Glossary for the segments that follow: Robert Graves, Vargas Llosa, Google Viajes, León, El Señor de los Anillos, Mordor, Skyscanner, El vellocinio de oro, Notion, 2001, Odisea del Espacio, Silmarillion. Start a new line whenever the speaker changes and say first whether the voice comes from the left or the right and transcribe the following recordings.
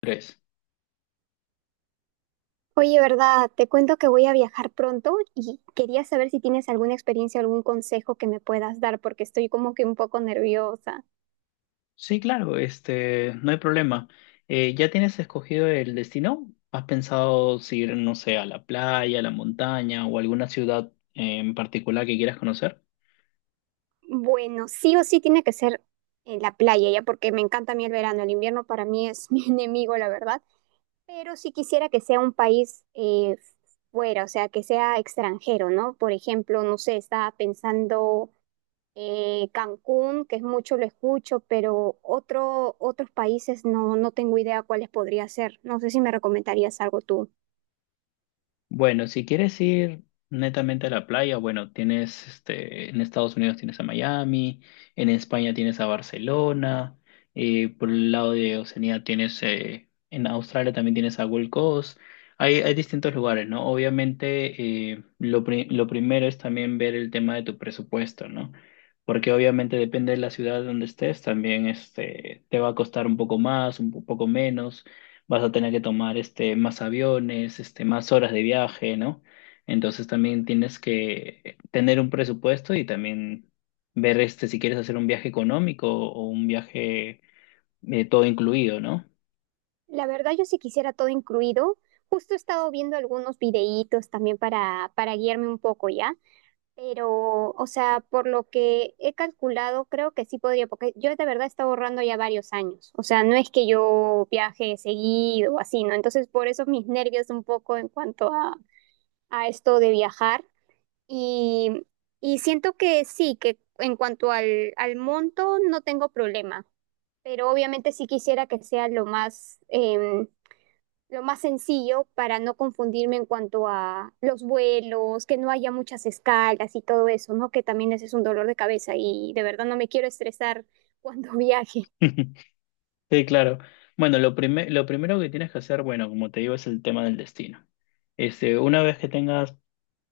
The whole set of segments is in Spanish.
left: Tres.
right: Oye, ¿verdad? Te cuento que voy a viajar pronto y quería saber si tienes alguna experiencia o algún consejo que me puedas dar porque estoy como que un poco nerviosa.
left: Sí, claro, no hay problema. ¿Ya tienes escogido el destino? ¿Has pensado si ir, no sé, a la playa, a la montaña o alguna ciudad en particular que quieras conocer?
right: Bueno, sí o sí tiene que ser en la playa, ya porque me encanta a mí el verano. El invierno para mí es mi enemigo, la verdad. Pero sí quisiera que sea un país fuera, o sea, que sea extranjero, ¿no? Por ejemplo, no sé, estaba pensando Cancún, que es mucho lo escucho, pero otros países no, no tengo idea cuáles podría ser. No sé si me recomendarías algo tú.
left: Bueno, si quieres ir netamente a la playa, bueno, tienes en Estados Unidos tienes a Miami, en España tienes a Barcelona, por el lado de Oceanía tienes, en Australia también tienes a Gold Coast. Hay distintos lugares, ¿no? Obviamente, lo primero es también ver el tema de tu presupuesto, ¿no? Porque obviamente depende de la ciudad donde estés, también te va a costar un poco más, poco menos, vas a tener que tomar más aviones, más horas de viaje, ¿no? Entonces también tienes que tener un presupuesto y también ver si quieres hacer un viaje económico o un viaje todo incluido, ¿no?
right: La verdad, yo sí quisiera todo incluido. Justo he estado viendo algunos videítos también para guiarme un poco ya, pero, o sea, por lo que he calculado, creo que sí podría, porque yo de verdad he estado ahorrando ya varios años, o sea, no es que yo viaje seguido o así, ¿no? Entonces, por eso mis nervios un poco en cuanto a esto de viajar, Y, y siento que sí, que en cuanto al monto no tengo problema, pero obviamente sí quisiera que sea lo más, lo más sencillo para no confundirme en cuanto a los vuelos, que no haya muchas escalas y todo eso, ¿no? Que también ese es un dolor de cabeza y de verdad no me quiero estresar cuando viaje.
left: Sí, claro. Bueno, lo primero que tienes que hacer, bueno, como te digo, es el tema del destino. Una vez que tengas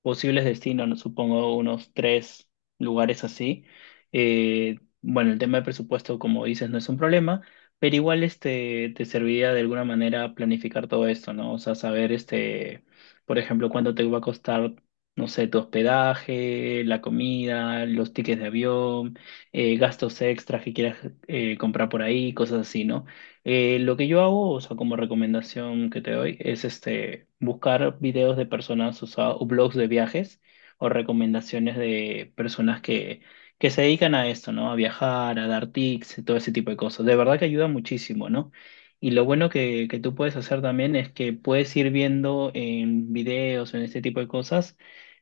left: posibles destinos, no supongo unos tres lugares así. Bueno, el tema de presupuesto, como dices, no es un problema, pero igual te serviría de alguna manera planificar todo esto, ¿no? O sea, saber, por ejemplo, cuánto te va a costar, no sé, tu hospedaje, la comida, los tickets de avión, gastos extras que quieras comprar por ahí, cosas así, ¿no? Lo que yo hago, o sea, como recomendación que te doy, es buscar videos de personas usadas o blogs de viajes o recomendaciones de personas que se dedican a esto, ¿no? A viajar, a dar tips, y todo ese tipo de cosas. De verdad que ayuda muchísimo, ¿no? Y lo bueno que tú puedes hacer también es que puedes ir viendo en videos, en este tipo de cosas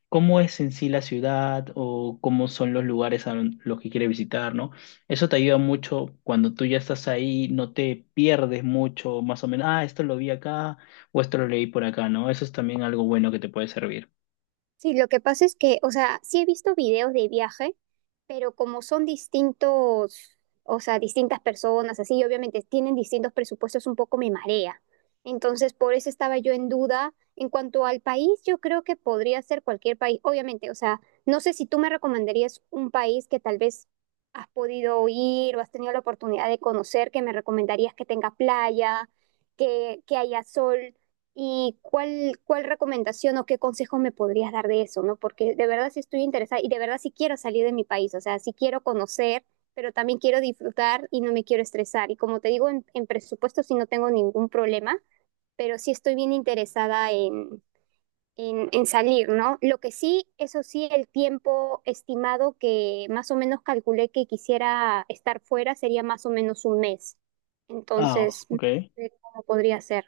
left: cómo es en sí la ciudad o cómo son los lugares los que quiere visitar, ¿no? Eso te ayuda mucho cuando tú ya estás ahí, no te pierdes mucho, más o menos, ah, esto lo vi acá o esto lo leí por acá, ¿no? Eso es también algo bueno que te puede servir.
right: Sí, lo que pasa es que, o sea, sí he visto videos de viaje, pero como son distintos, o sea, distintas personas, así, y obviamente tienen distintos presupuestos, un poco me marea. Entonces, por eso estaba yo en duda. En cuanto al país, yo creo que podría ser cualquier país, obviamente, o sea, no sé si tú me recomendarías un país que tal vez has podido ir o has tenido la oportunidad de conocer, que me recomendarías que tenga playa, que haya sol. ¿Y cuál recomendación o qué consejo me podrías dar de eso, no? Porque de verdad sí estoy interesada y de verdad sí quiero salir de mi país, o sea, sí quiero conocer, pero también quiero disfrutar y no me quiero estresar. Y como te digo, en presupuesto sí no tengo ningún problema, pero sí estoy bien interesada en salir, ¿no? Lo que sí, eso sí, el tiempo estimado que más o menos calculé que quisiera estar fuera sería más o menos un mes.
left: Ah,
right: Entonces, no
left: ok.
right: sé cómo podría ser.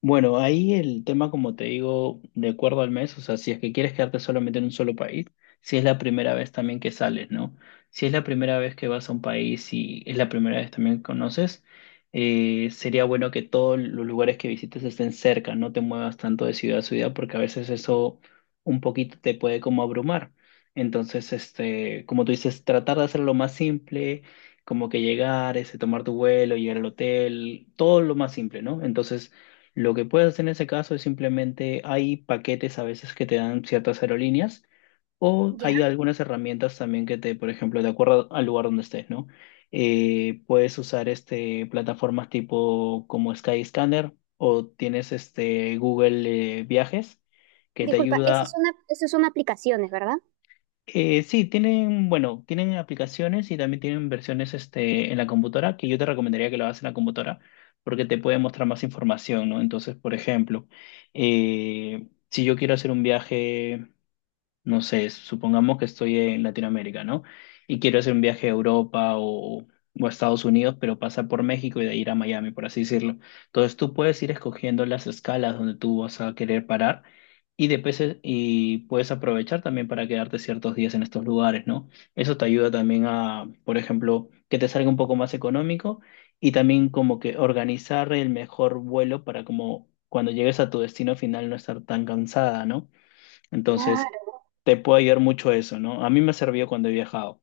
left: Bueno, ahí el tema, como te digo, de acuerdo al mes, o sea, si es que quieres quedarte solamente en un solo país, si es la primera vez también que sales, ¿no? Si es la primera vez que vas a un país y es la primera vez también que conoces, sería bueno que todos los lugares que visites estén cerca, no te muevas tanto de ciudad a ciudad porque a veces eso un poquito te puede como abrumar. Entonces, como tú dices, tratar de hacerlo más simple, como que llegar, ese, tomar tu vuelo, llegar al hotel, todo lo más simple, ¿no? Entonces, lo que puedes hacer en ese caso es simplemente hay paquetes a veces que te dan ciertas aerolíneas o
right: Ya.
left: hay algunas herramientas también que te, por ejemplo, de acuerdo al lugar donde estés, ¿no? Puedes usar plataformas tipo como Skyscanner o tienes Google Viajes, que te
right: Disculpa, esas
left: ayuda.
right: son, esas son aplicaciones, ¿verdad?
left: Sí, tienen, bueno, tienen aplicaciones y también tienen versiones en la computadora, que yo te recomendaría que lo hagas en la computadora, porque te puede mostrar más información, ¿no? Entonces, por ejemplo, si yo quiero hacer un viaje, no sé, supongamos que estoy en Latinoamérica, ¿no? Y quiero hacer un viaje a Europa o a Estados Unidos, pero pasar por México y de ahí ir a Miami, por así decirlo. Entonces tú puedes ir escogiendo las escalas donde tú vas a querer parar y, y puedes aprovechar también para quedarte ciertos días en estos lugares, ¿no? Eso te ayuda también a, por ejemplo, que te salga un poco más económico y también como que organizar el mejor vuelo para como cuando llegues a tu destino final no estar tan cansada, ¿no? Entonces,
right: Claro.
left: te puede ayudar mucho eso, ¿no? A mí me ha servido cuando he viajado.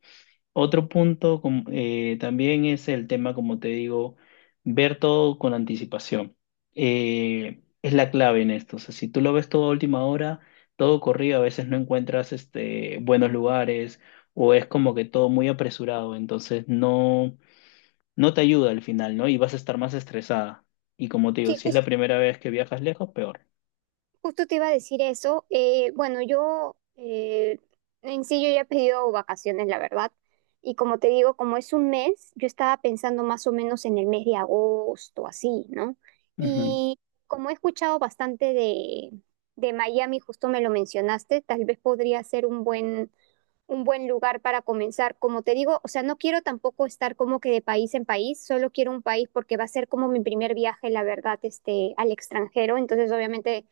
left: También es el tema, como te digo, ver todo con anticipación. Es la clave en esto. O sea, si tú lo ves todo a última hora, todo corrido, a veces no encuentras buenos lugares o es como que todo muy apresurado, entonces no, no te ayuda al final, ¿no? Y vas a estar más estresada. Y como te digo,
right: Sí,
left: si es la
right: justo.
left: primera vez que viajas lejos, peor.
right: Justo te iba a decir eso. Bueno, yo en sí yo ya he pedido vacaciones, la verdad. Y como te digo, como es un mes, yo estaba pensando más o menos en el mes de agosto, así, ¿no?
left: Ujú.
right: Y como he escuchado bastante de Miami, justo me lo mencionaste, tal vez podría ser un un buen lugar para comenzar. Como te digo, o sea, no quiero tampoco estar como que de país en país, solo quiero un país porque va a ser como mi primer viaje, la verdad, este, al extranjero. Entonces, obviamente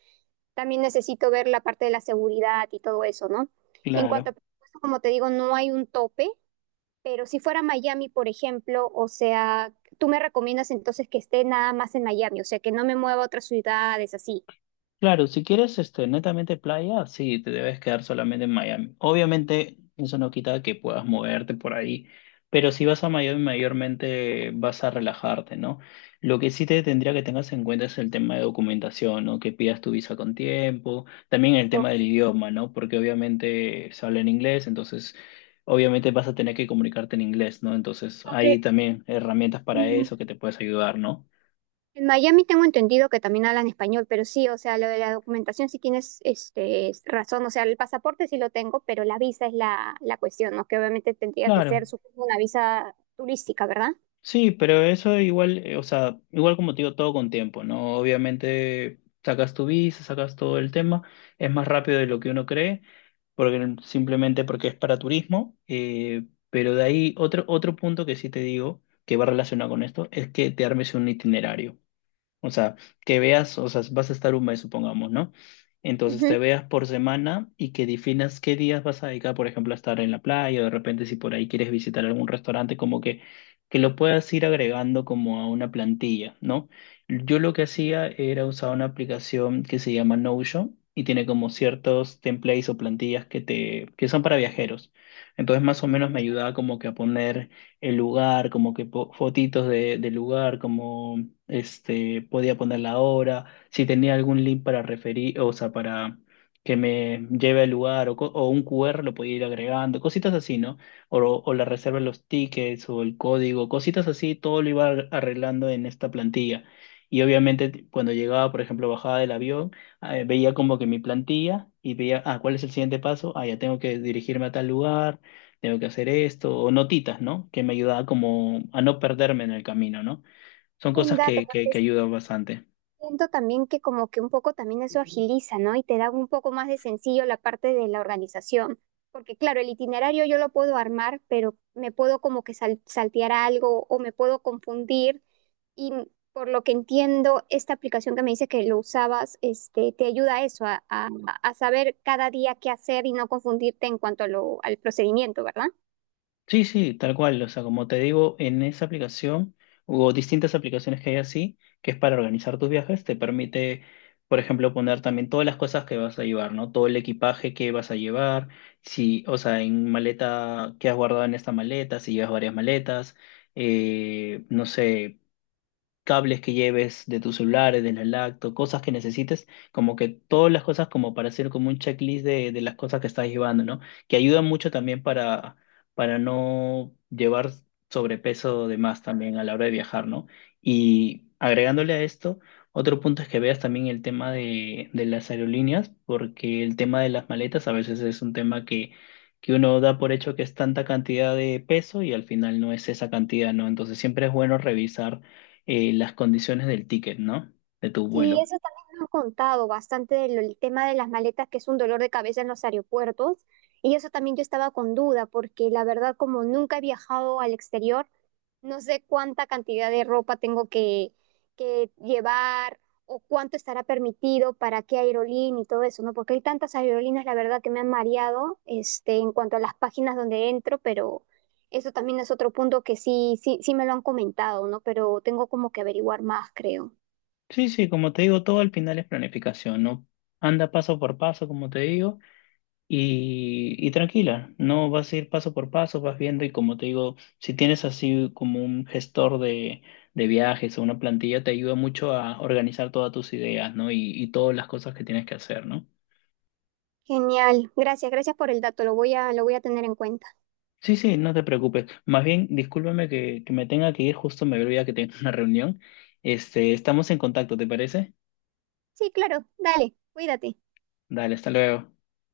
right: también necesito ver la parte de la seguridad y todo eso, ¿no? En cuanto a
left: Claro.
right: presupuesto, como te digo, no hay un tope, pero si fuera Miami, por ejemplo, o sea, tú me recomiendas entonces que esté nada más en Miami, o sea, que no me mueva a otras ciudades así.
left: Claro, si quieres netamente playa, sí, te debes quedar solamente en Miami. Obviamente, eso no quita que puedas moverte por ahí, pero si vas a Miami, mayormente vas a relajarte, ¿no? Lo que sí te tendría que tengas en cuenta es el tema de documentación, ¿no? Que pidas tu visa con tiempo, también el
right: Esto,
left: tema del idioma, ¿no? Porque obviamente se habla en inglés, entonces obviamente vas a tener que comunicarte en inglés, ¿no? Entonces hay
right: aunque
left: también herramientas para
right: mm,
left: eso que te puedes ayudar, ¿no?
right: en Miami tengo entendido que también hablan español, pero sí, o sea, lo de la documentación sí tienes este, razón, o sea, el pasaporte sí lo tengo, pero la visa es la cuestión, ¿no? Que obviamente tendría que
left: Claro.
right: ser, supongo, una visa turística, ¿verdad?
left: Sí, pero eso igual, o sea, igual como te digo, todo con tiempo, ¿no? Obviamente sacas tu visa, sacas todo el tema, es más rápido de lo que uno cree, porque simplemente porque es para turismo, pero de ahí otro punto que sí te digo, que va relacionado con esto, es que te armes un itinerario. O sea, que veas, o sea, vas a estar un mes, supongamos, ¿no? Entonces
right: Ujú.
left: te veas por semana y que definas qué días vas a dedicar, por ejemplo, a estar en la playa, o de repente si por ahí quieres visitar algún restaurante, como que lo puedas ir agregando como a una plantilla, ¿no? Yo lo que hacía era usar una aplicación que se llama Notion y tiene como ciertos templates o plantillas que te, que son para viajeros. Entonces más o menos me ayudaba como que a poner el lugar, como que fotitos de, del lugar, como podía poner la hora, si tenía algún link para referir, o sea, para que me lleve al lugar, o, o un QR lo podía ir agregando, cositas así, ¿no? O la reserva de los tickets, o el código, cositas así, todo lo iba arreglando en esta plantilla. Y obviamente cuando llegaba, por ejemplo, bajaba del avión, veía como que mi plantilla y veía, ah, ¿cuál es el siguiente paso? Ah, ya tengo que dirigirme a tal lugar, tengo que hacer esto, o notitas, ¿no? Que me ayudaba como a no perderme en el camino, ¿no? Son
right: Buen
left: cosas
right: dato,
left: que, que,
right: porque
left: que ayudan bastante.
right: siento también que como que un poco también eso agiliza, ¿no? Y te da un poco más de sencillo la parte de la organización, porque claro, el itinerario yo lo puedo armar, pero me puedo como que saltear algo o me puedo confundir. Y por lo que entiendo, esta aplicación que me dice que lo usabas, este, te ayuda a eso, a saber cada día qué hacer y no confundirte en cuanto a lo, al procedimiento, ¿verdad?
left: Sí, sí, tal cual. O sea, como te digo, en esa aplicación o distintas aplicaciones que hay así, que es para organizar tus viajes, te permite, por ejemplo, poner también todas las cosas que vas a llevar, ¿no? Todo el equipaje que vas a llevar, si, o sea, en maleta, qué has guardado en esta maleta, si llevas varias maletas, no sé, cables que lleves de tus celulares, de la lacto, cosas que necesites, como que todas las cosas como para hacer como un checklist de las cosas que estás llevando, ¿no? Que ayuda mucho también para no llevar sobrepeso de más también a la hora de viajar, ¿no? Y agregándole a esto, otro punto es que veas también el tema de las aerolíneas, porque el tema de las maletas a veces es un tema que uno da por hecho que es tanta cantidad de peso y al final no es esa cantidad, ¿no? Entonces siempre es bueno revisar las condiciones del ticket, ¿no? De tu
right: Sí,
left: vuelo.
right: eso también me han contado bastante del el tema de las maletas, que es un dolor de cabeza en los aeropuertos. Y eso también yo estaba con duda, porque la verdad, como nunca he viajado al exterior, no sé cuánta cantidad de ropa tengo que llevar o cuánto estará permitido para qué aerolínea y todo eso, ¿no? Porque hay tantas aerolíneas, la verdad, que me han mareado, este, en cuanto a las páginas donde entro, pero eso también es otro punto que sí me lo han comentado, ¿no? Pero tengo como que averiguar más, creo.
left: Sí, sí, como te digo, todo al final es planificación, ¿no? Anda paso por paso, como te digo, y tranquila, no vas a ir paso por paso, vas viendo y como te digo, si tienes así como un gestor de viajes o una plantilla, te ayuda mucho a organizar todas tus ideas, ¿no? Y todas las cosas que tienes que hacer, ¿no?
right: Genial, gracias por el dato, lo voy lo voy a tener en cuenta.
left: Sí, sí, no te preocupes. Más bien, discúlpame que me tenga que ir, justo me olvidé que tengo una reunión. Este, estamos en contacto, ¿te parece?
right: Sí, claro, dale, cuídate.
left: Dale, hasta luego.